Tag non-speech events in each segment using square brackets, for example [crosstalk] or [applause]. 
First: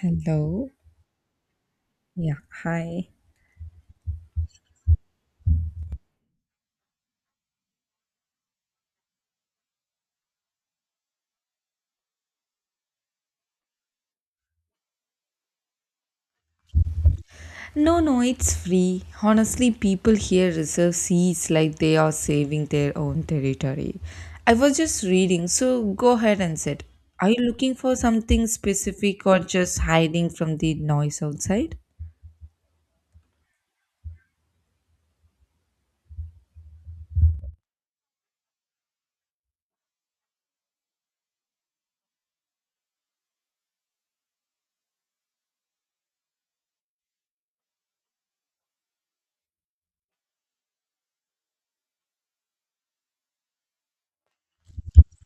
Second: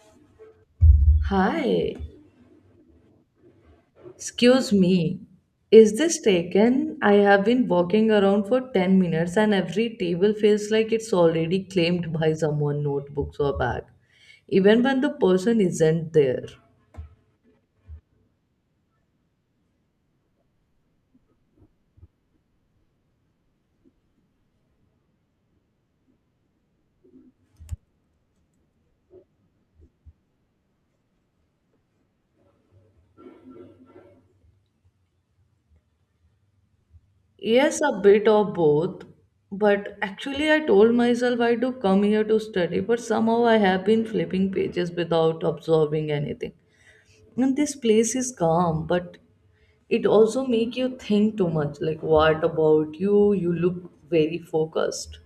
Hello. Hi, Yeah. Hi. excuse me. Is this taken? I have been walking around for 10 minutes and every table feels like it's already claimed by someone, notebooks or bag, even when the person isn't there. No, no, it's free. Honestly, people here reserve seats like they are saving their own territory. I was just reading, so go ahead and sit. Are you looking for something specific or just hiding from the noise outside? Yes, a bit of both, but actually, I told myself I do come here to study, but somehow I have been flipping pages without observing anything. And this place is calm, but it also make you think too much. Like, what about you? Look very focused.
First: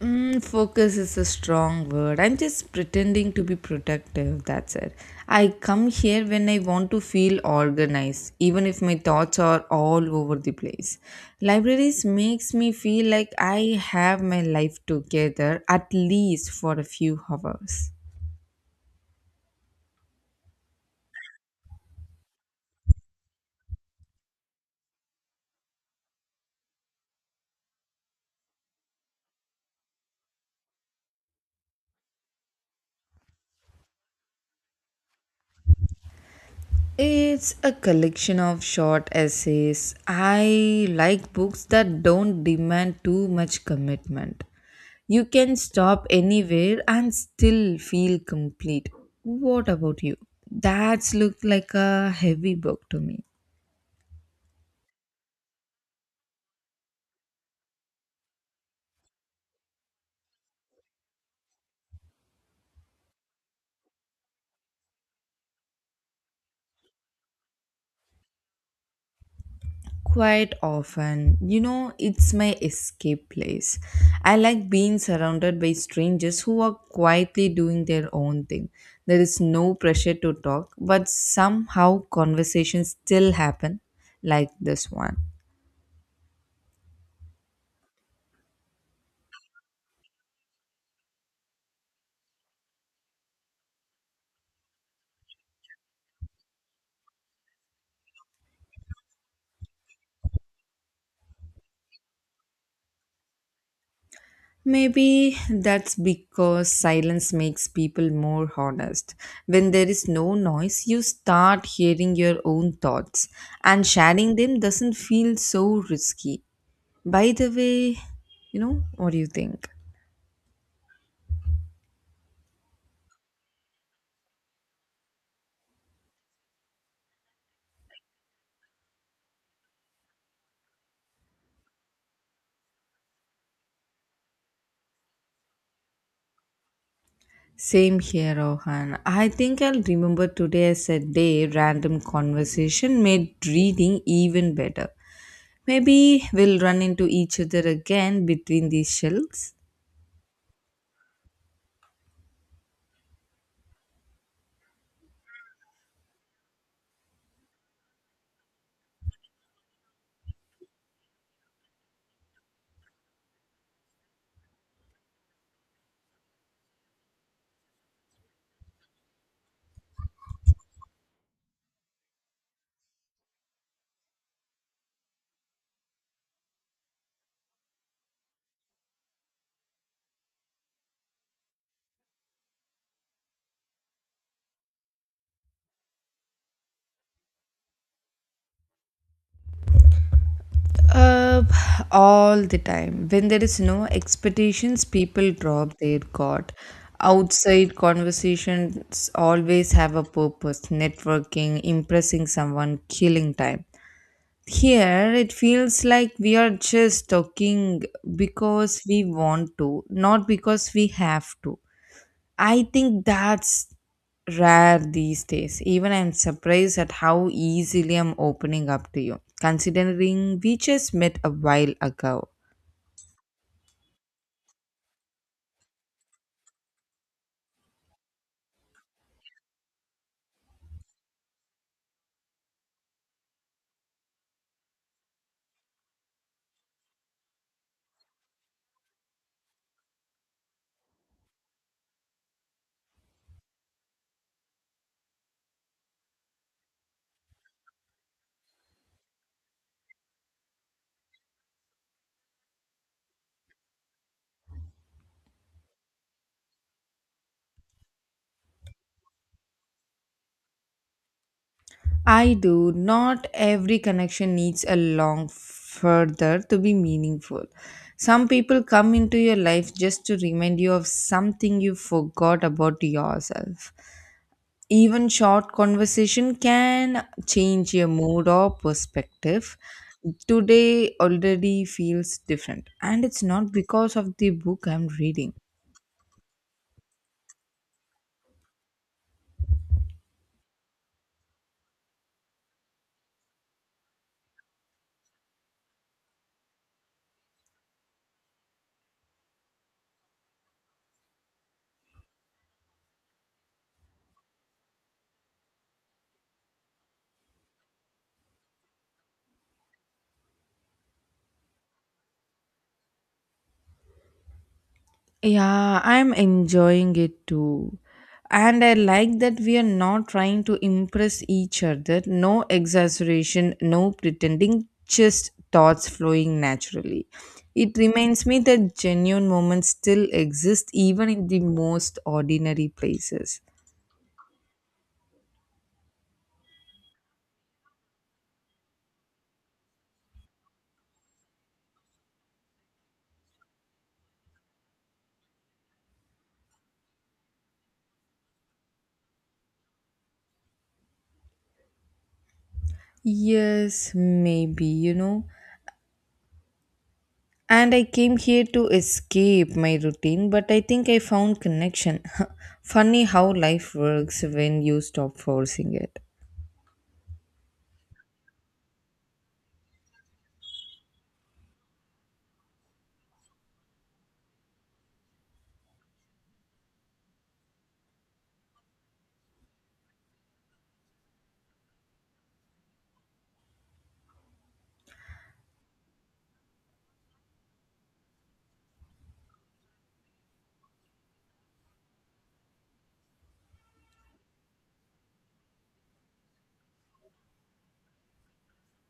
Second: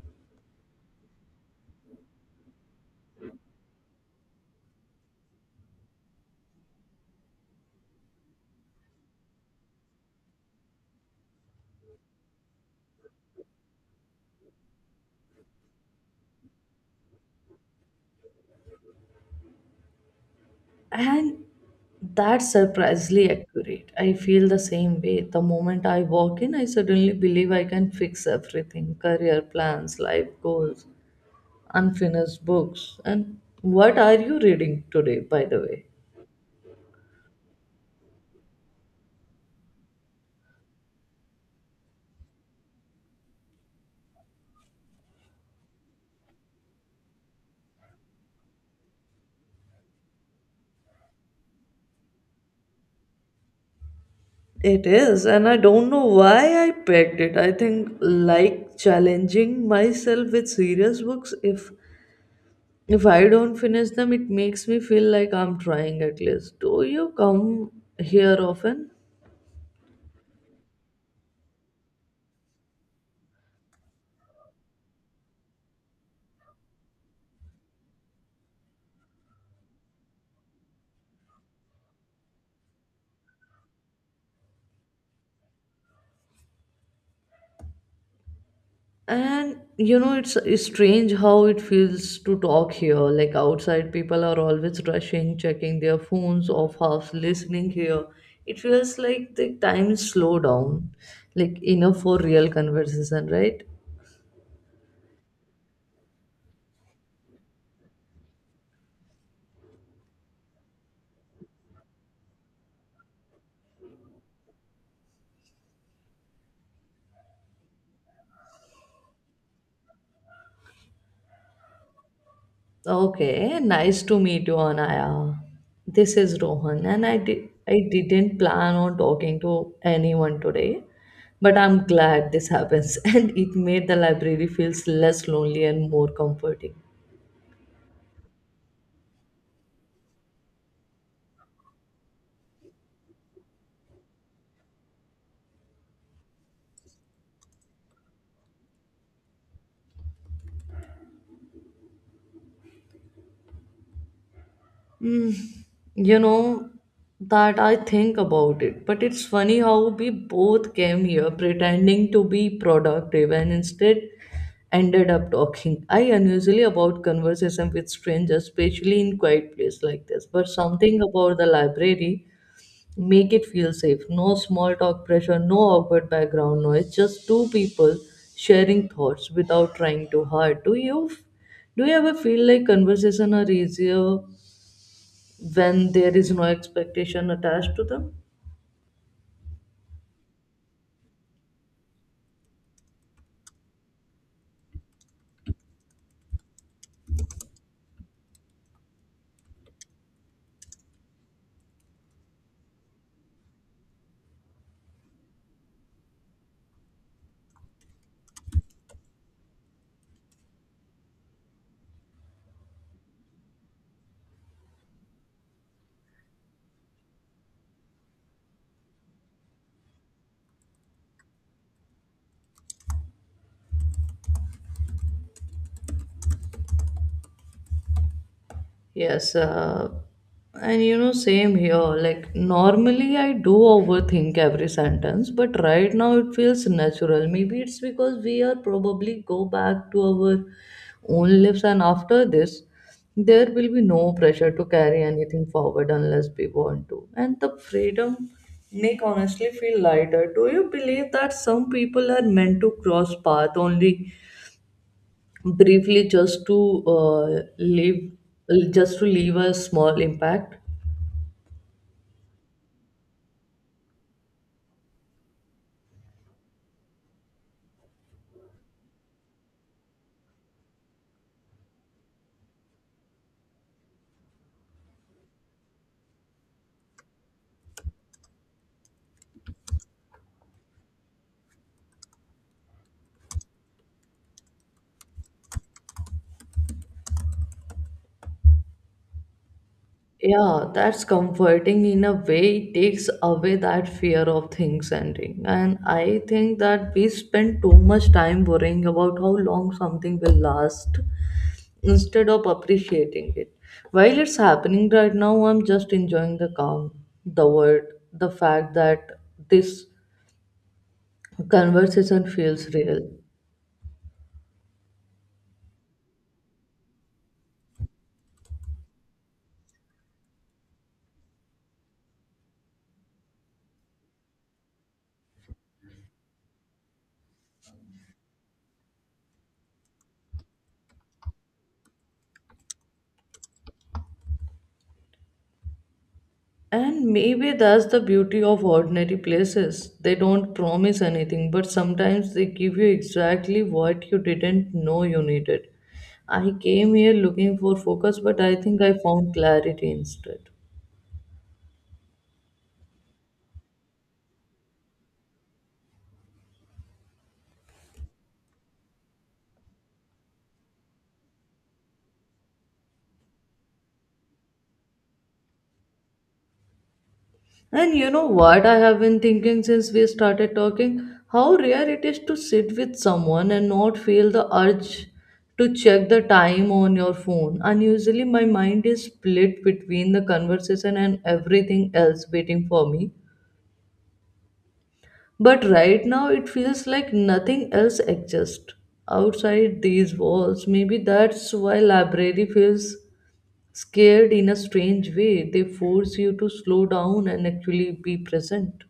Focus is a strong word. I'm just pretending to be protective. That's it. I come here when I want to feel organized, even if my thoughts are all over the place. Libraries makes me feel like I have my life together at least for a few hours. And that's surprisingly accurate. I feel the same way. The moment I walk in, I suddenly believe I can fix everything: career plans, life goals, unfinished books. And what are you reading today, by the way? It's a collection of short essays. I like books that don't demand too much commitment. You can stop anywhere and still feel complete. What about you? That's looked like a heavy book to me. It is, and I don't know why I picked it. I think like challenging myself with serious books. If I don't finish them, it makes me feel like I'm trying at least. Do you come here often? Quite often, it's my escape place. I like being surrounded by strangers who are quietly doing their own thing. There is no pressure to talk, but somehow conversations still happen, like this one. And you know, it's strange how it feels to talk here. Like outside, people are always rushing, checking their phones, off half listening here. It feels like the time is slow down, like enough for real conversation, right? Maybe that's because silence makes people more honest. When there is no noise, you start hearing your own thoughts, and sharing them doesn't feel so risky. By the way, what do you think? Okay, nice to meet you, Anaya. This is Rohan, and I didn't plan on talking to anyone today, but I'm glad this happens, [laughs] and it made the library feels less lonely and more comforting. Same here, Rohan. I think I'll remember today as a day random conversation made reading even better. Maybe we'll run into each other again between these shelves. Mm, you know, that I think about it, but it's funny how we both came here pretending to be productive and instead ended up talking. I unusually about conversation with strangers, especially in quiet place like this, but something about the library make it feel safe. No small talk pressure, no awkward background noise, just two people sharing thoughts without trying too hard. Do you ever feel like conversation are easier when there is no expectation attached to them? Uh, all the time. When there is no expectations, people drop their guard. Outside conversations always have a purpose networking, impressing someone, killing time. Here, it feels like we are just talking because we want to, not because we have to. I think that's rare these days. Even I'm surprised at how easily I'm opening up to you, considering we just met a while ago. Yes, and you know, same here. Like, normally I do overthink every sentence, but right now it feels natural. Maybe it's because we are probably go back to our own lives, and after this there will be no pressure to carry anything forward unless we want to, and the freedom make honestly feel lighter. Do you believe that some people are meant to cross path only briefly, just to leave, a small impact? I do. Not every connection needs a long further to be meaningful. Some people come into your life just to remind you of something you forgot about yourself. Even short conversation can change your mood or perspective. Today already feels different, and it's not because of the book I'm reading. Yeah, that's comforting in a way. It takes away that fear of things ending, and I think that we spend too much time worrying about how long something will last instead of appreciating it while it's happening. Right now I'm just enjoying the calm, the word the fact that this conversation feels real. Yeah, I'm enjoying it too. And I like that we are not trying to impress each other. No exaggeration, no pretending, just thoughts flowing naturally. It reminds me that genuine moments still exist even in the most ordinary places. And maybe that's the beauty of ordinary places. They don't promise anything, but sometimes they give you exactly what you didn't know you needed. I came here looking for focus, but I think I found clarity instead. Yes, maybe. And I came here to escape my routine, but I think I found connection. [laughs] Funny how life works when you stop forcing it. And you know what I have been thinking since we started talking? How rare it is to sit with someone and not feel the urge to check the time on your phone. And usually my mind is split between the conversation and everything else waiting for me. But right now it feels like nothing else exists outside these walls. Maybe that's why library feels scared in a strange way. They force you to slow down and actually be present.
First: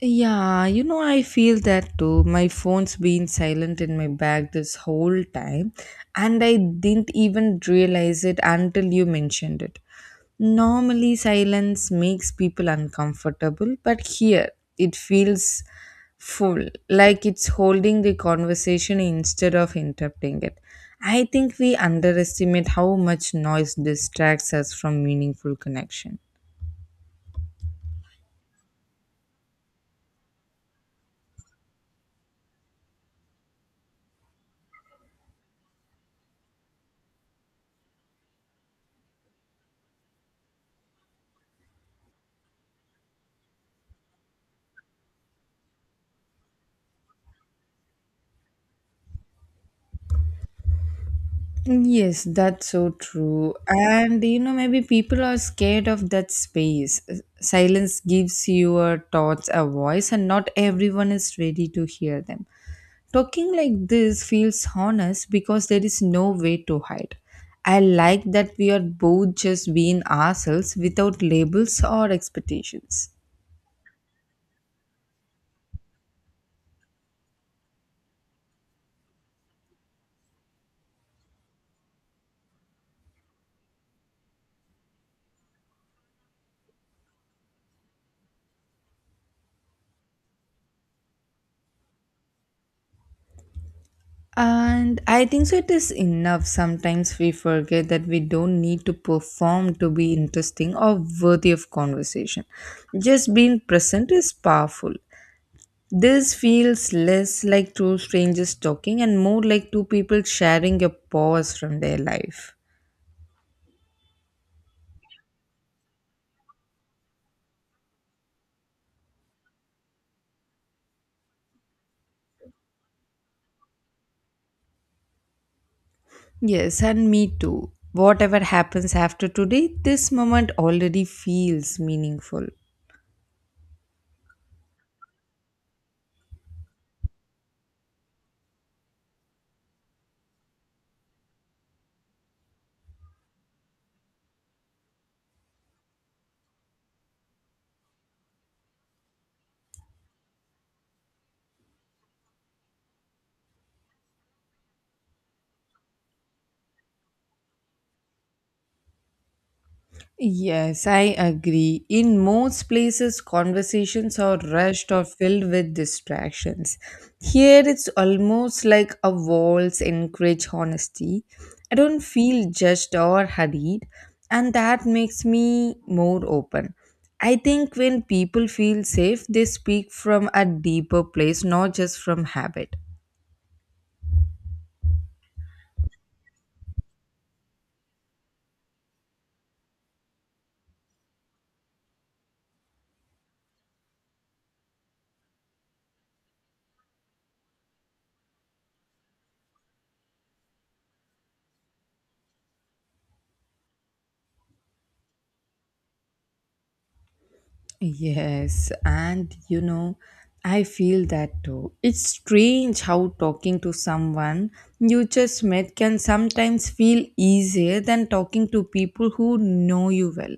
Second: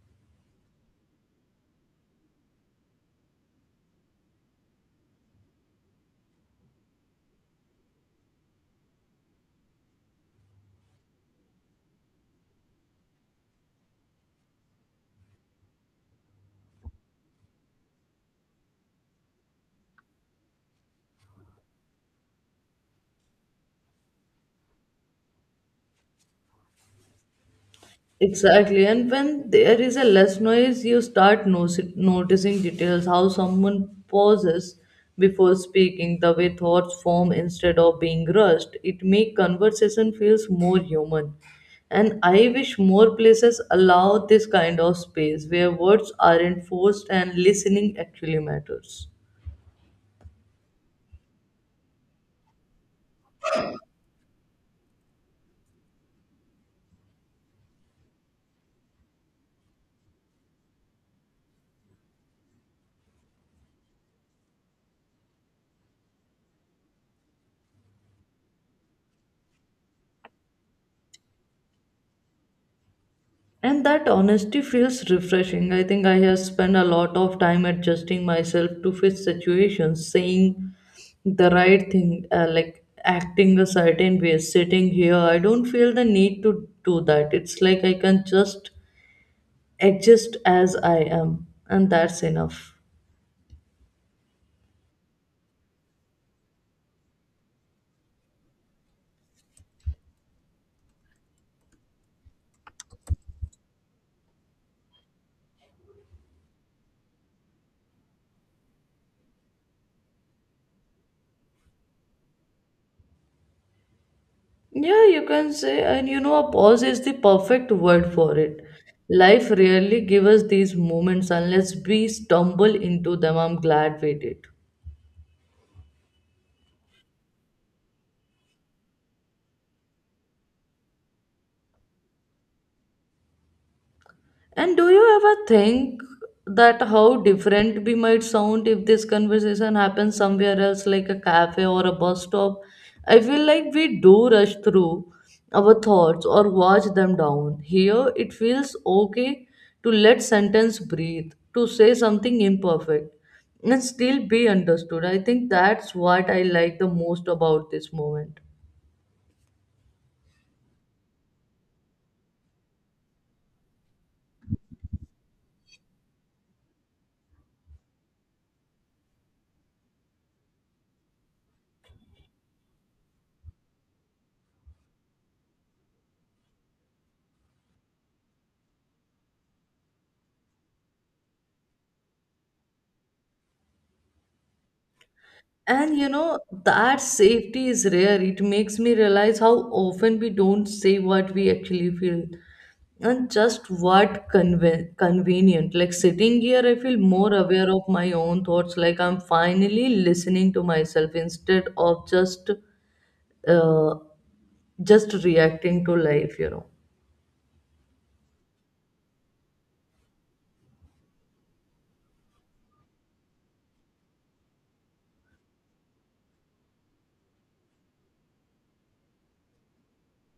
Yeah, I feel that too. My phone's been silent in my bag this whole time, and I didn't even realize it until you mentioned it. Normally, silence makes people uncomfortable, but here it feels full, like it's holding the conversation instead of interrupting it. I think we underestimate how much noise distracts us from meaningful connection. Exactly, and when there is a less noise, you start noticing details, how someone pauses before speaking, the way thoughts form instead of being rushed. It makes conversation feels more human. And I wish more places allow this kind of space where words aren't forced and listening actually matters. Yes, that's so true. And maybe people are scared of that space. Silence gives your thoughts a voice, and not everyone is ready to hear them. Talking like this feels honest because there is no way to hide. I like that we are both just being ourselves without labels or expectations. And that honesty feels refreshing. I think I have spent a lot of time adjusting myself to fit situations, saying the right thing, like acting a certain way. Sitting here, I don't feel the need to do that. It's like I can just exist as I am, and that's enough. And I think so it is enough. Sometimes we forget that we don't need to perform to be interesting or worthy of conversation. Just being present is powerful. This feels less like two strangers talking and more like two people sharing a pause from their life. Yeah, you can say, and you know, a pause is the perfect word for it. Life rarely gives us these moments unless we stumble into them. I'm glad we did. Yes, and me too. Whatever happens after today, this moment already feels meaningful. And do you ever think that how different we might sound if this conversation happens somewhere else, like a cafe or a bus stop? I feel like we do rush through our thoughts or watch them down. Here, it feels okay to let sentence breathe, to say something imperfect, and still be understood. I think that's what I like the most about this moment. Yes, I agree. In most places, conversations are rushed or filled with distractions. Here, it's almost like a walls encourage honesty. I don't feel judged or hurried, and that makes me more open. I think when people feel safe, they speak from a deeper place, not just from habit. And you know, that safety is rare. It makes me realize how often we don't say what we actually feel and just what convenient. Like, sitting here, I feel more aware of my own thoughts. Like I'm finally listening to myself instead of uh, just reacting to life, you know. Yes, and I feel that too. It's strange how talking to someone you just met can sometimes feel easier than talking to people who know you well.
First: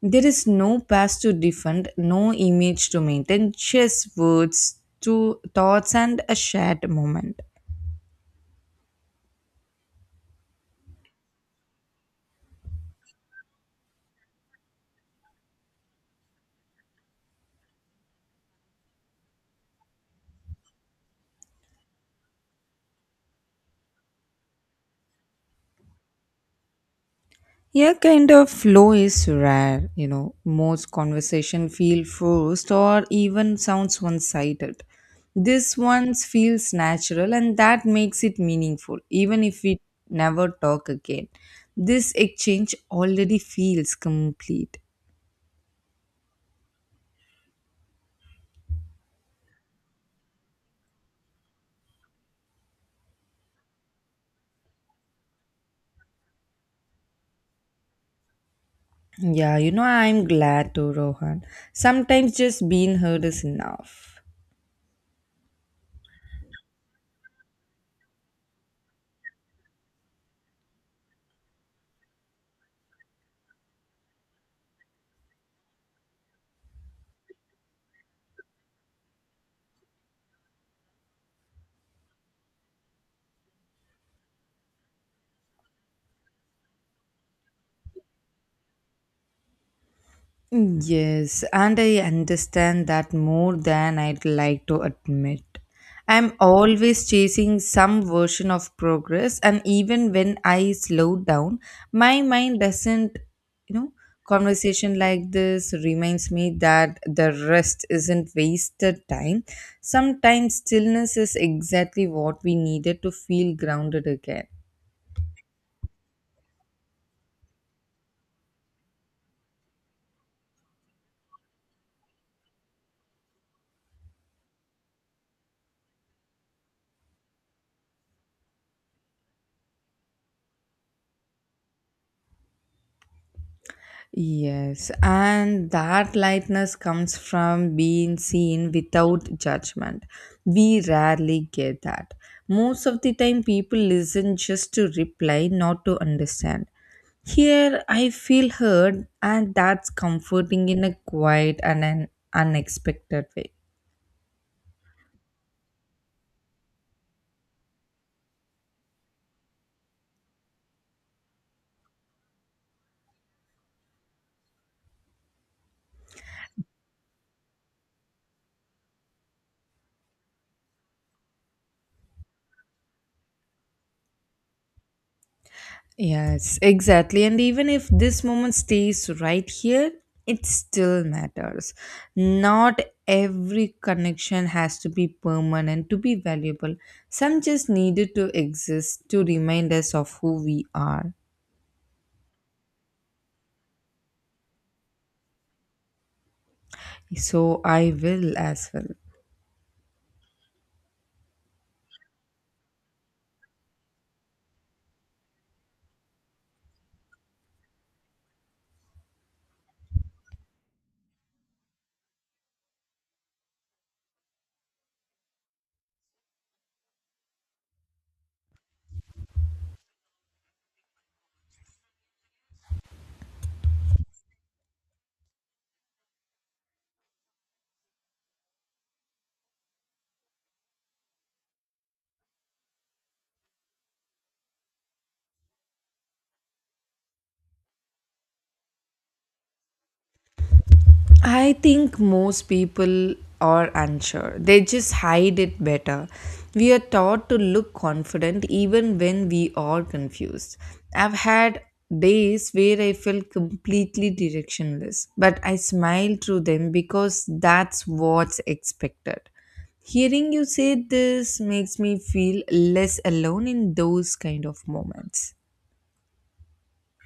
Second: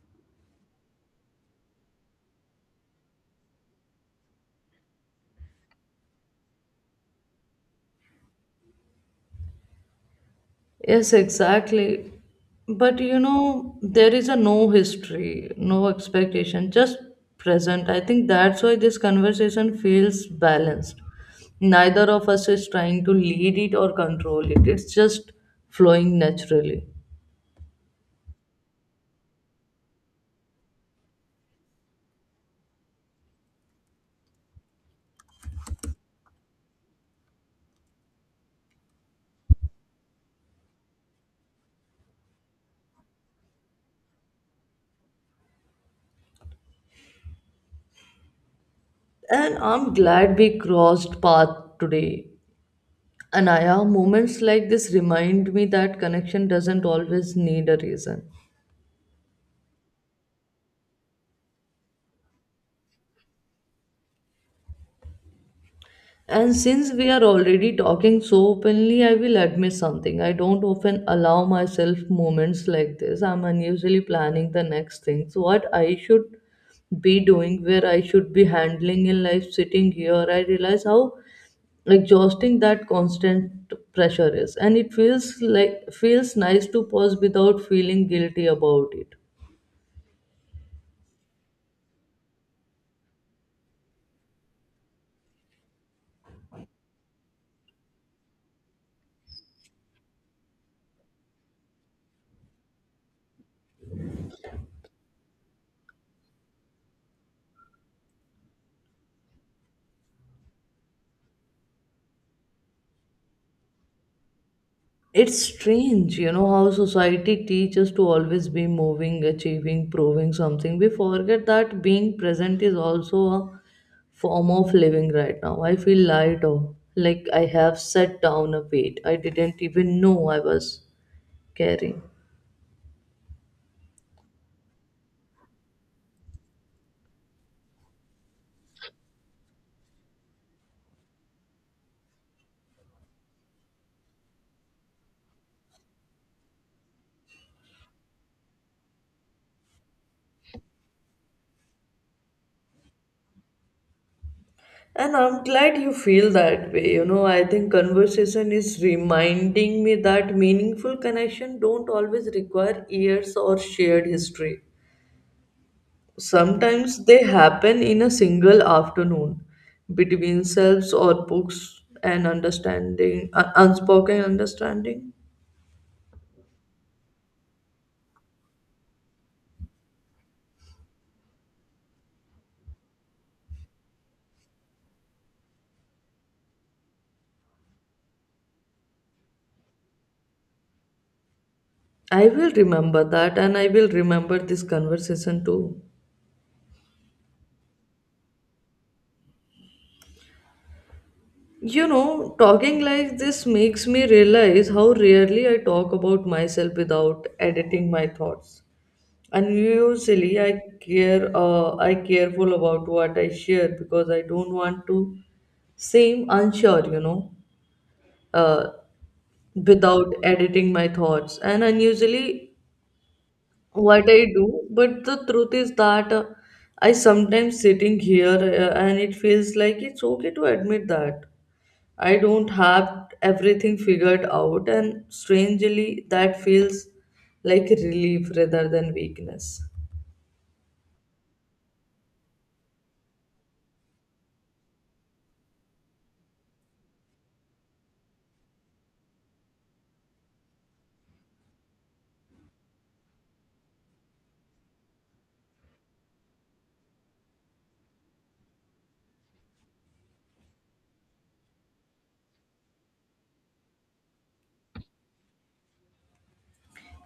There is no past to defend, no image to maintain, just words, to thoughts, and a shared moment. Yes, exactly. But you know, there is a no history, no expectation, just present. I think that's why this conversation feels balanced. Neither of us is trying to lead it or control it, it's just flowing naturally. Yeah, kind of flow is rare. Most conversation feel forced or even sounds one-sided. This one feels natural, and that makes it meaningful, even if we never talk again. This exchange already feels complete. And I'm glad we crossed path today. Anaya, moments like this remind me that connection doesn't always need a reason. Yeah, I'm glad to Rohan. Sometimes just being heard is enough. And since we are already talking so openly, I will admit something. I don't often allow myself moments like this. I'm unusually planning the next things, what I should be doing, where I should be handling in life. Sitting here, I realize how exhausting that constant pressure is. And it feels nice to pause without feeling guilty about it. Yes, and I understand that more than I'd like to admit. I'm always chasing some version of progress, and even when I slow down, my mind doesn't, you know, Conversation like this reminds me that the rest isn't wasted time. Sometimes stillness is exactly what we needed to feel grounded again. It's strange, you know, how society teaches to always be moving, achieving, proving something. We forget that being present is also a form of living. Right now I feel lighter, like I have set down a weight I didn't even know I was carrying. Yes, and that lightness comes from being seen without judgment. We rarely get that. Most of the time, people listen just to reply, not to understand. Here, I feel heard, and that's comforting in a quiet and an unexpected way. And I'm glad you feel that way. You know, I think conversation is reminding me that meaningful connection don't always require years or shared history. Sometimes they happen in a single afternoon between selves or books and unspoken understanding. Yes, exactly. And even if this moment stays right here, it still matters. Not every connection has to be permanent to be valuable. Some just needed to exist to remind us of who we are. I will remember that, and I will remember this conversation too. So I will as well. You know, talking like this makes me realize how rarely I talk about myself without editing my thoughts. And usually I careful about what I share because I don't want to seem unsure, you know. Uh, Without editing my thoughts and unusually what I do. But the truth is that, I sometimes sitting here, and it feels like it's okay to admit that I don't have everything figured out. And strangely that feels like relief rather than weakness. I think most people are unsure. They just hide it better. We are taught to look confident even when we are confused. I've had days where I felt completely directionless, but I smiled through them because that's what's expected. Hearing you say this makes me feel less alone in those kind of moments.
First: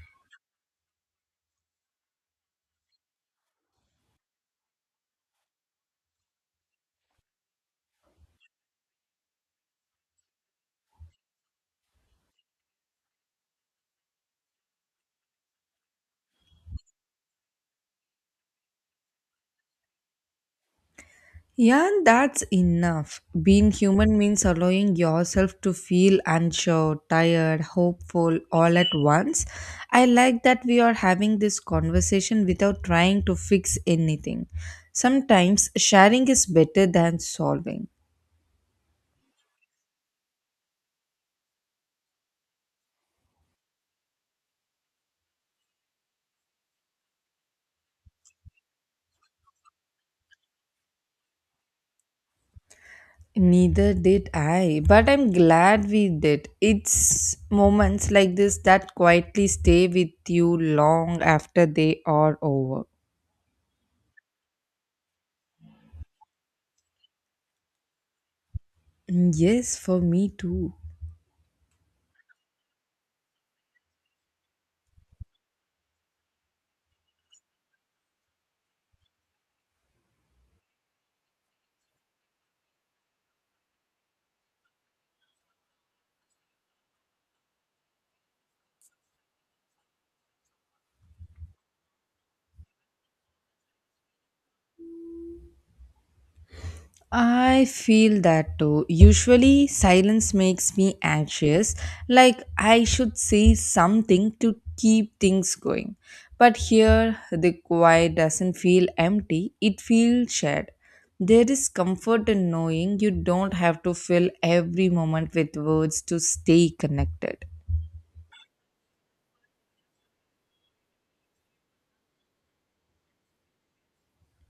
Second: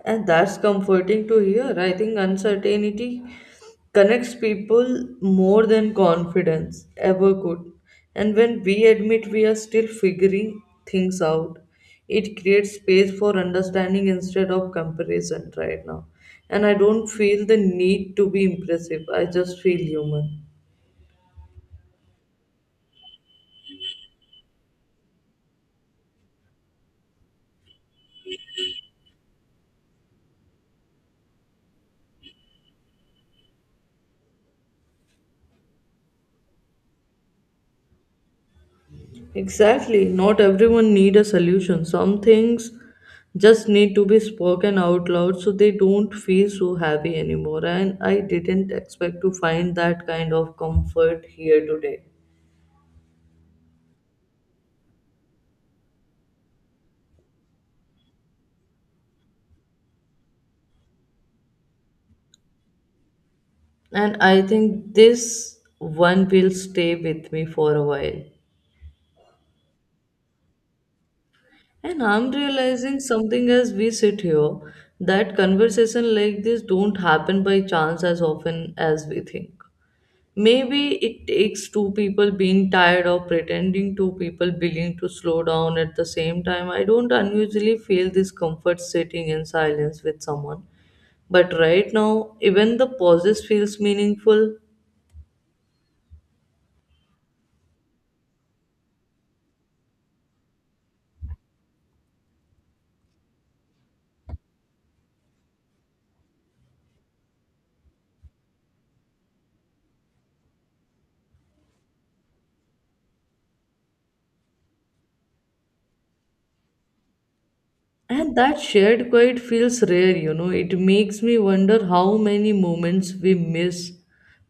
And that's comforting to hear. I think uncertainty connects people more than confidence ever could. And when we admit we are still figuring things out, it creates space for understanding instead of comparison. Right now, And I don't feel the need to be impressive, I just feel human. Yeah, and that's enough. Being human means allowing yourself to feel unsure, tired, hopeful all at once. I like that we are having this conversation without trying to fix anything. Sometimes sharing is better than solving. Exactly. Not everyone need a solution. Some things just need to be spoken out loud so they don't feel so heavy anymore. And I didn't expect to find that kind of comfort here today. Neither did I, but I'm glad we did. It's moments like this that quietly stay with you long after they are over. And I think this one will stay with me for a while. Mm, yes, for me too. And I'm realizing something as we sit here, that conversation like this don't happen by chance as often as we think. Maybe it takes two people being tired or pretending, two people willing to slow down at the same time. I don't unusually feel this comfort sitting in silence with someone, but right now, even the pauses feels meaningful. I feel that too. Usually, silence makes me anxious, like I should say something to keep things going. But here, the quiet doesn't feel empty, it feels shared. There is comfort in knowing you don't have to fill every moment with words to stay connected. And that shared quiet feels rare, you know. It makes me wonder how many moments we miss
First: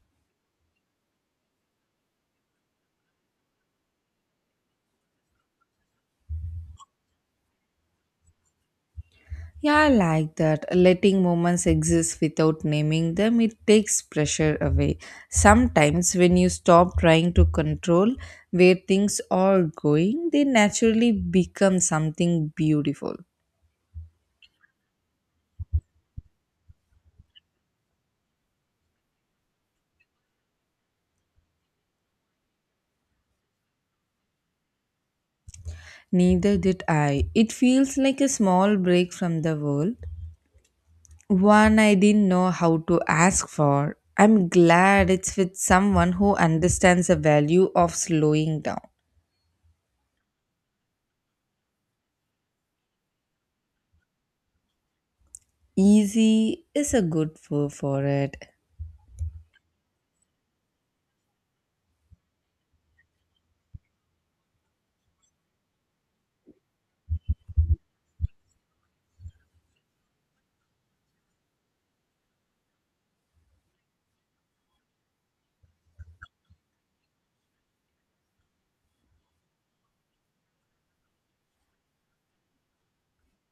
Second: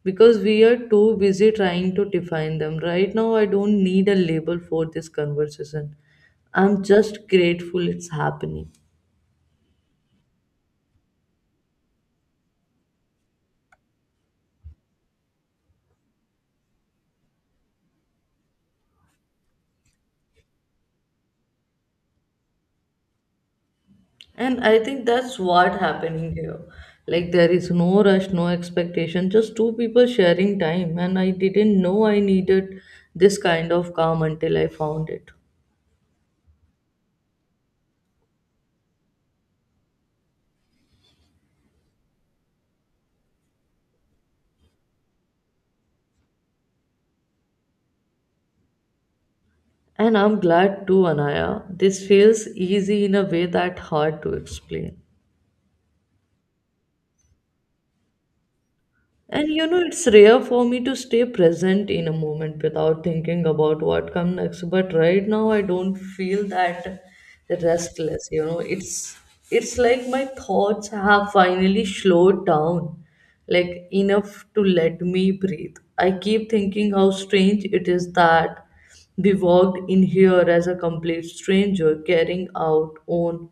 because we are too busy trying to define them. Right now, I don't need a label for this conversation. I'm just grateful it's happening. Yeah, I like that. Letting moments exist without naming them, it takes pressure away. Sometimes, when you stop trying to control where things are going, they naturally become something beautiful. And I think that's what happening here. Like, there is no rush, no expectation, just two people sharing time. And I didn't know I needed this kind of calm until I found it. Neither did I. It feels like a small break from the world, one I didn't know how to ask for. I'm glad it's with someone who understands the value of slowing down. And I'm glad too, Anaya. This feels easy in a way that hard to explain. Easy is a good word for it. And you know, it's rare for me to stay present in a moment without thinking about what comes next. But right now, I don't feel that restless. You know, it's like my thoughts have finally slowed down, like enough to let me breathe. I keep thinking how strange it is that we walked in here as a complete stranger, carrying out own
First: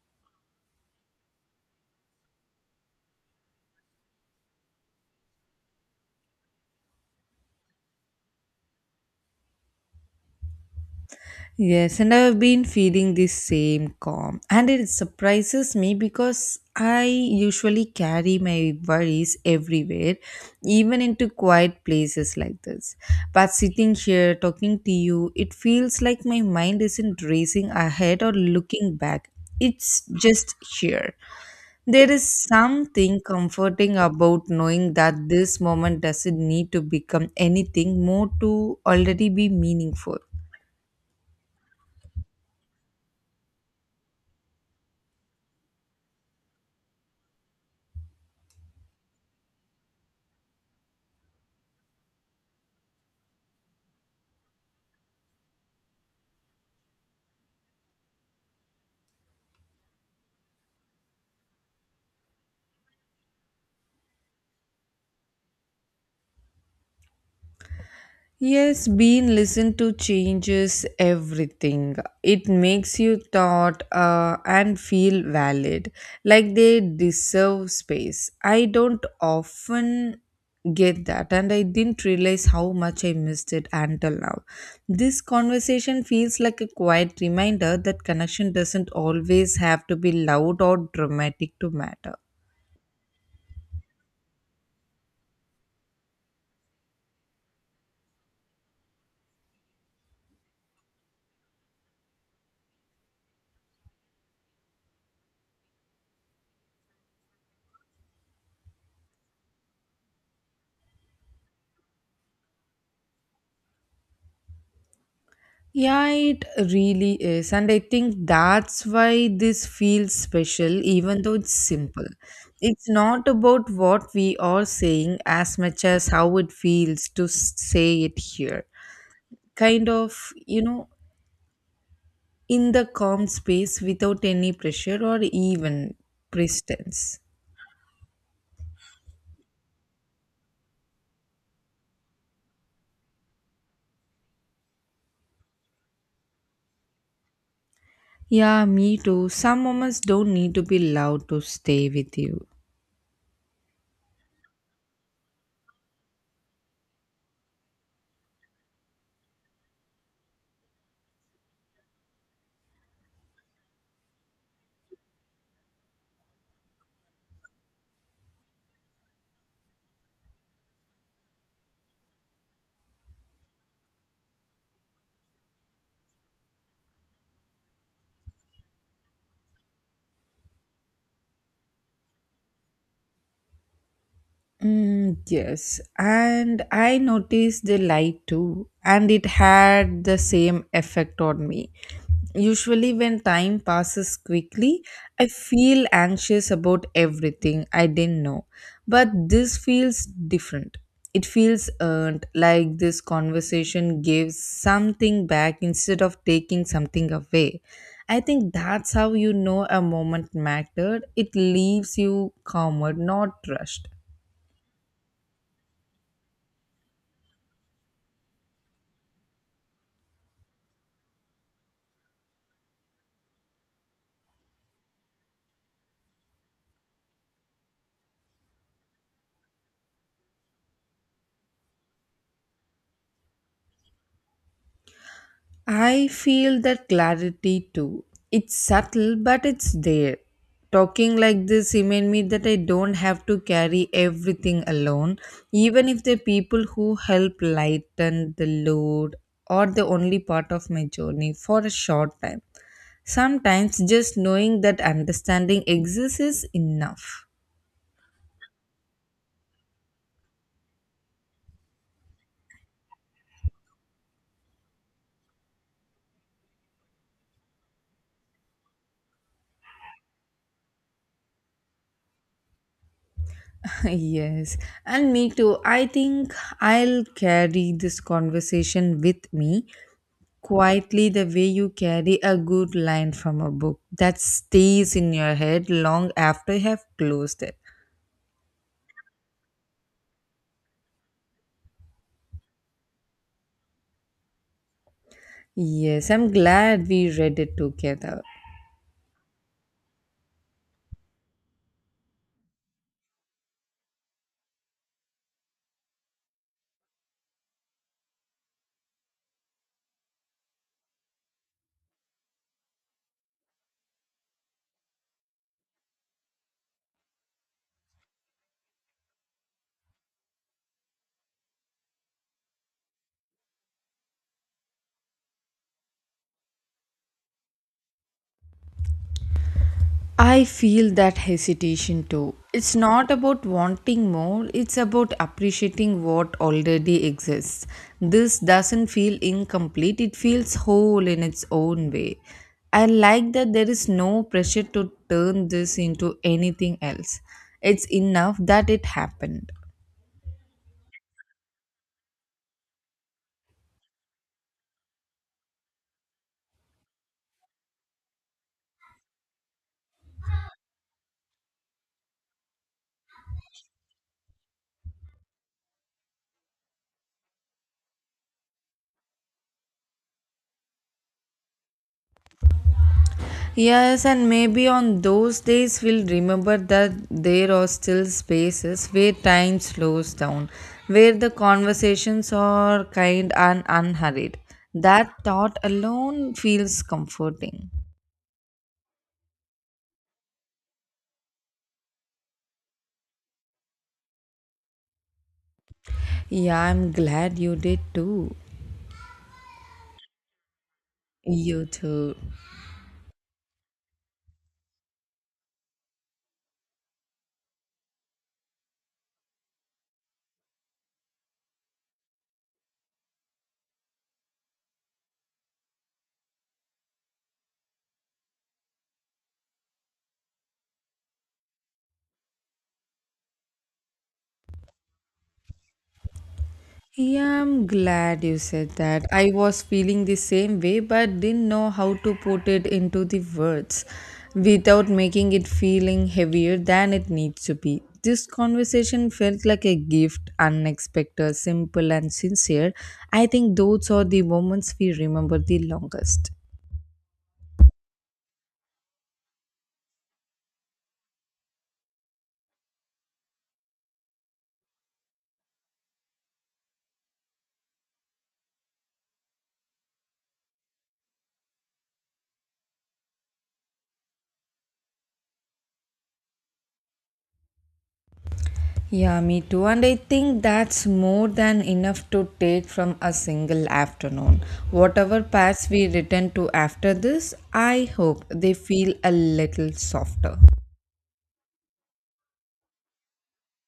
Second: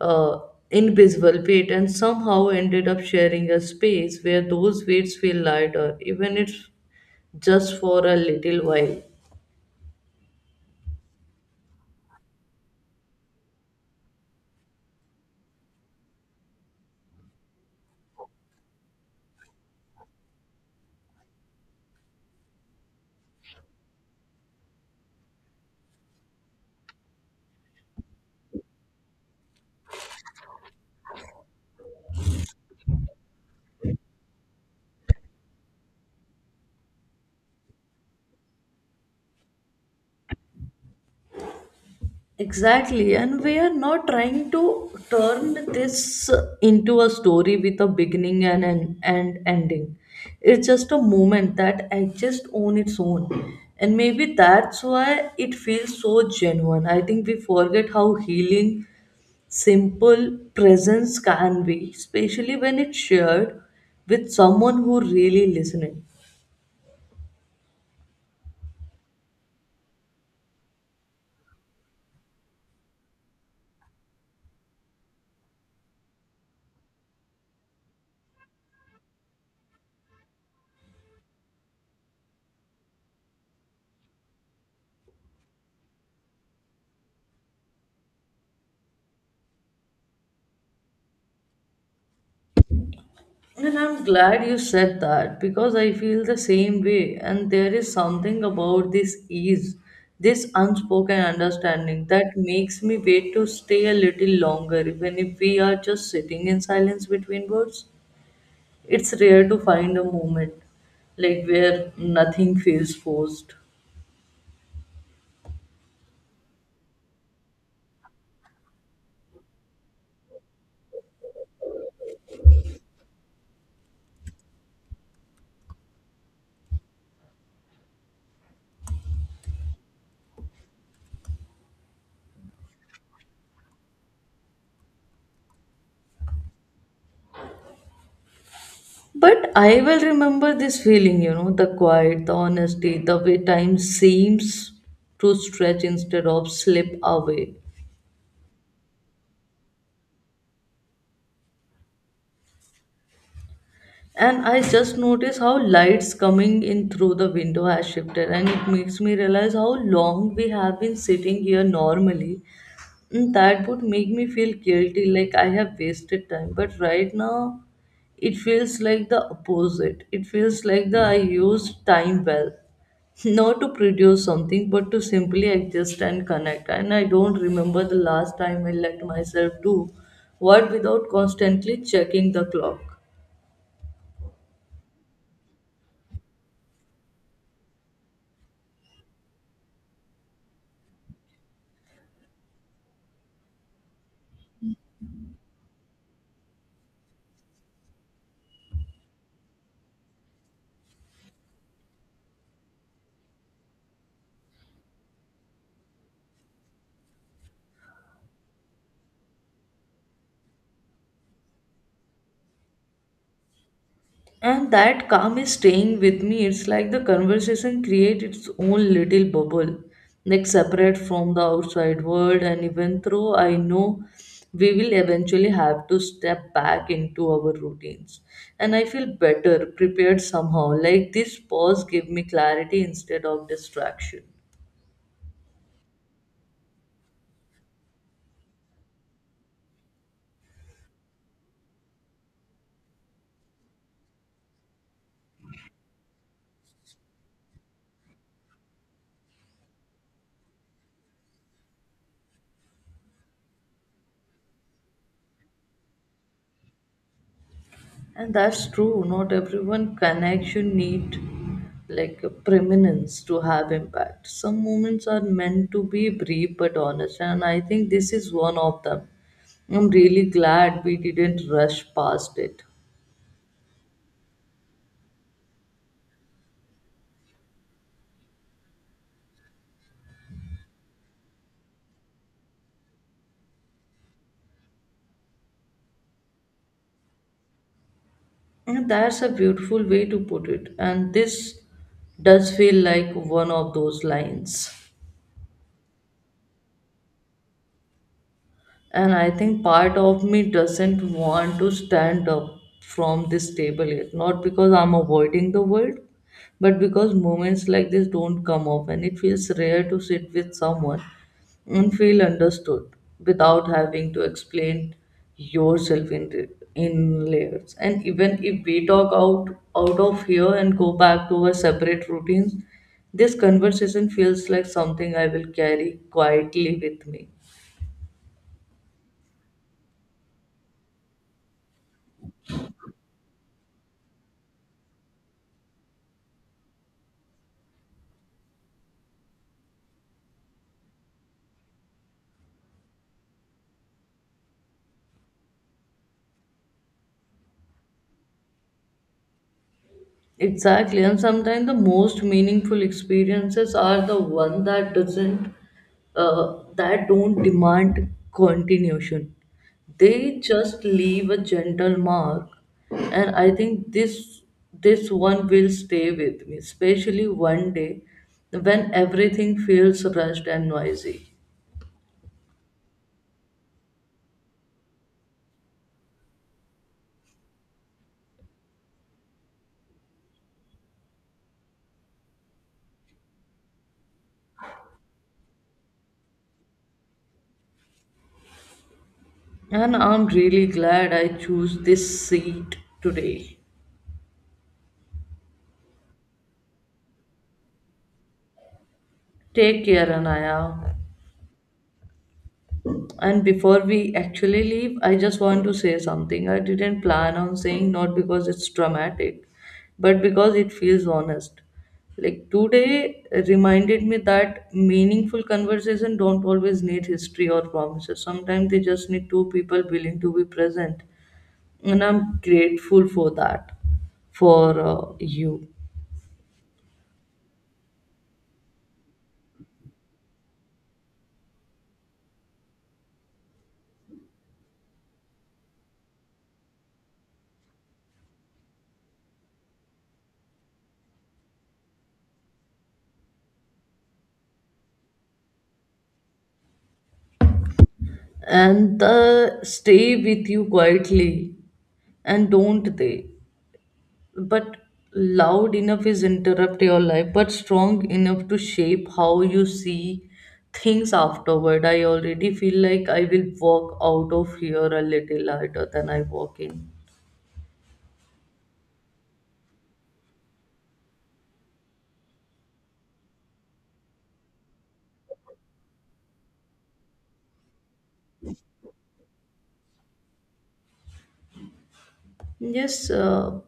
uh, invisible weight, and somehow ended up sharing a space where those weights feel lighter, even if just for a little while. Yes, and I've been feeling this same calm. And it surprises me because I usually carry my worries everywhere, even into quiet places like this. But sitting here talking to you, it feels like my mind isn't racing ahead or looking back. It's just here. There is something comforting about knowing that this moment doesn't need to become anything more to already be meaningful. Exactly, and we are not trying to turn this into a story with a beginning and an and ending. It's just a moment that exists on its own, and maybe that's why it feels so genuine. I think we forget how healing simple presence can be, especially when it's shared with someone who really listening. Yes, being listened to changes everything. It makes you thought and feel valid, like they deserve space. I don't often get that, and I didn't realize how much I missed it until now. This conversation feels like a quiet reminder that connection doesn't always have to be loud or dramatic to matter. And I'm glad you said that because I feel the same way. And there is something about this ease, this unspoken understanding that makes me wait to stay a little longer, even if we are just sitting in silence between words. It's rare to find a moment where nothing feels forced. Yeah, it really is. And I think that's why this feels special, even though it's simple. It's not about what we are saying as much as how it feels to say it here. Kind of, in the calm space without any pressure or even pretense. But I will remember this feeling, the quiet, the honesty, the way time seems to stretch instead of slip away. Yeah, me too. Some moments don't need to be loud to stay with you. And I just noticed how lights coming in through the window has shifted, and it makes me realize how long we have been sitting here normally. And that would make me feel guilty, like I have wasted time. But right now, it feels like the opposite. It feels like the I used time well, [laughs] not to produce something, but to simply exist and connect. And I don't remember the last time I let myself do what without constantly checking the clock. Mm, yes, and I noticed the light too, and it had the same effect on me. Usually, when time passes quickly, I feel anxious about everything I didn't know. But this feels different. It feels earned, like this conversation gives something back instead of taking something away. I think that's how you know a moment mattered. It leaves you calmer, not rushed. And that calm is staying with me. It's like the conversation creates its own little bubble, like separate from the outside world. And even though I know we will eventually have to step back into our routines, and I feel better, prepared somehow. Like this pause gave me clarity instead of distraction. I feel that clarity too. It's subtle, but it's there. Talking like this remind me that I don't have to carry everything alone, even if the people who help lighten the load are the only part of my journey for a short time. Sometimes just knowing that understanding exists is enough. And that's true. Not everyone connection need like a prominence to have impact. Some moments are meant to be brief but honest, and I think this is one of them. I'm really glad we didn't rush past it. [laughs] Yes, and me too. I think I'll carry this conversation with me quietly the way you carry a good line from a book that stays in your head long after you have closed it. And that's a beautiful way to put it. And this does feel like one of those lines. Yes, I'm glad we read it together. And I think part of me doesn't want to stand up from this table yet. Not because I'm avoiding the world, but because moments like this don't come often. It feels rare to sit with someone and feel understood without having to explain yourself in layers, and even if we talk out of here and go back to our separate routines, this conversation feels like something I will carry quietly with me. I feel that hesitation too. It's not about wanting more, it's about appreciating what already exists. This doesn't feel incomplete, it feels whole in its own way. I like that there is no pressure to turn this into anything else. It's enough that it happened. Exactly, and sometimes the most meaningful experiences are the one that doesn't, that don't demand continuation. They just leave a gentle mark, and I think this one will stay with me, especially one day when everything feels rushed and noisy. Yes, and maybe on those days we'll remember that there are still spaces where time slows down, where the conversations are kind and unhurried. That thought alone feels comforting. And I'm really glad I chose this seat today. Yeah, I'm glad you did too. Take care, Anaya. You too. And before we actually leave, I just want to say something. I didn't plan on saying, not because it's dramatic, but because it feels honest. Like today reminded me that meaningful conversation don't always need history or promises. Sometimes they just need two people willing to be present. And I'm grateful for that, for you. Yeah, I'm glad you said that. I was feeling the same way, but didn't know how to put it into the words without making it feeling heavier than it needs to be. This conversation felt like a gift, unexpected, simple, and sincere. I think those are the moments we remember the longest. And stay with you quietly, and don't they? But loud enough is interrupt your life, but strong enough to shape how you see things afterward. I already feel like I will walk out of here a little later than I walk in. Yeah, me too. And I think that's more than enough to take from a single afternoon. Whatever paths we return to after this, I hope they feel a little softer. Yes,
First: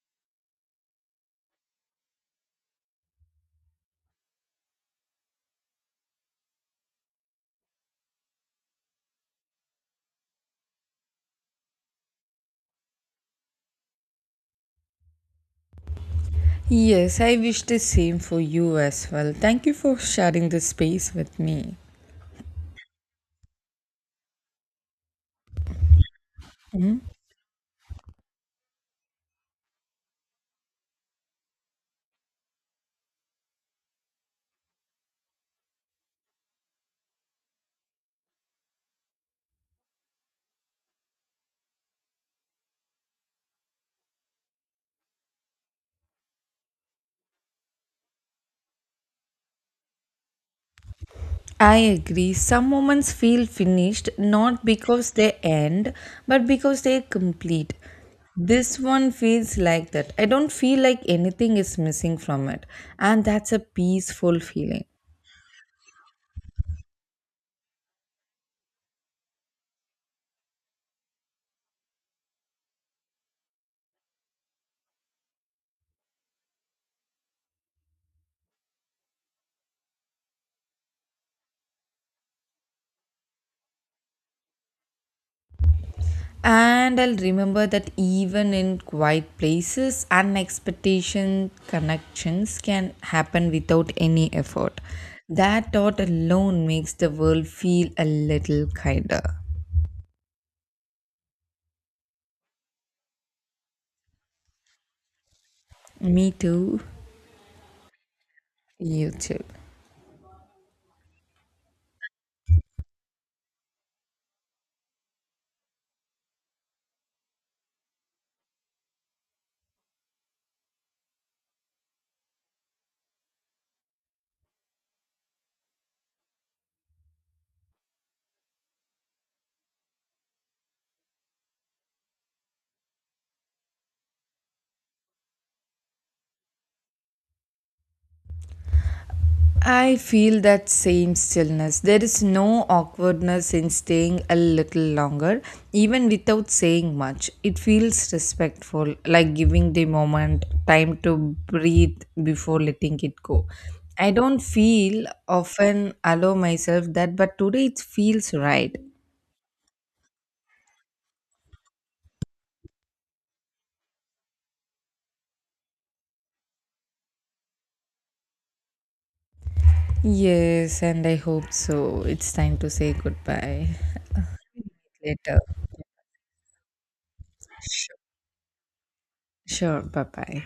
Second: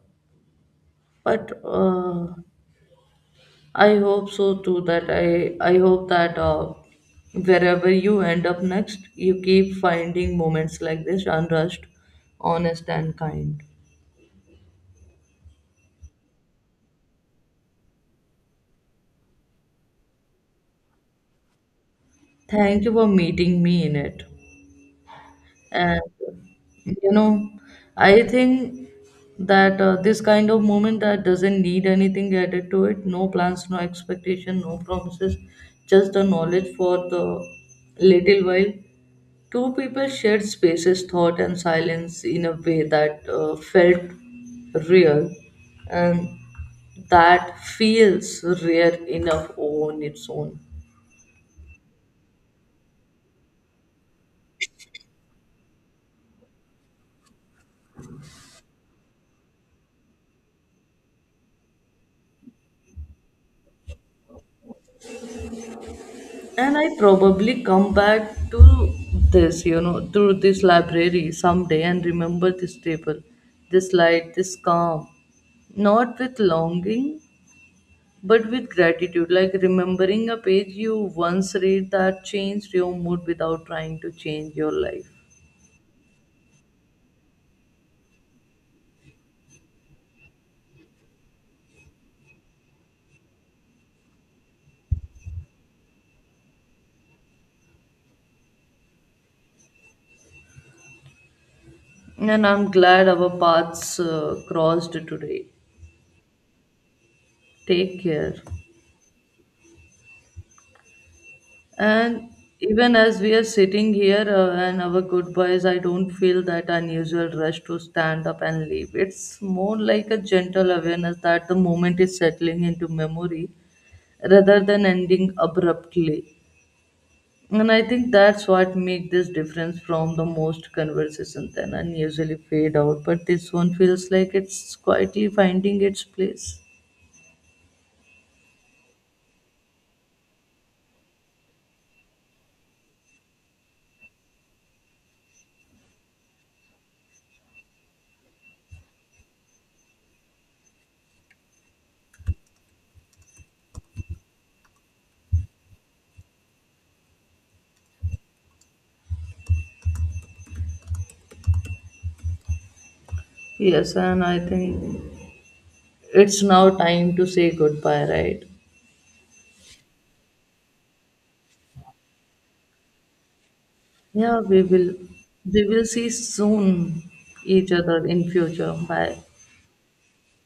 but I hope so too. That I hope that wherever you end up next, you keep finding moments like this, unrushed, honest, and kind. Yes, I wish the same for you as well. Thank you for sharing this space with me. Thank you for meeting me in it. And you know, I think that this kind of moment that doesn't need anything added to it, no plans, no expectation, no promises, just the knowledge for the little while. Two people shared spaces, thought, and silence in a way that felt real, and that feels rare enough on its own. I agree. Some moments feel finished not because they end, but because they complete. This one feels like that. I don't feel like anything is missing from it. And that's a peaceful feeling. And I probably come back to this, through this library someday and remember this table, this light, this calm. Not with longing, but with gratitude. Like remembering a page you once read that changed your mood without trying to change your life. And I'll remember that even in quiet places, unexpected connections can happen without any effort. That thought alone makes the world feel a little kinder. And I'm glad our paths crossed today. Me too. Take care. You too. And even as we are sitting here and our goodbyes, I don't feel that unusual rush to stand up and leave. It's more like a gentle awareness that the moment is settling into memory rather than ending abruptly. And I think that's what makes this difference from the most conversations then unusually fade out. But this one feels like it's quietly finding its place. I feel that same stillness. There is no awkwardness in staying a little longer, even without saying much. It feels respectful, like giving the moment time to breathe before letting it go. I don't feel often allow myself that, but today it feels right. Yes, and I think it's now time to say goodbye, right? Yes, and I hope so. It's time to say goodbye. Yeah, we will Later. we will see soon each Sure. other in future. Bye. Sure. Bye bye.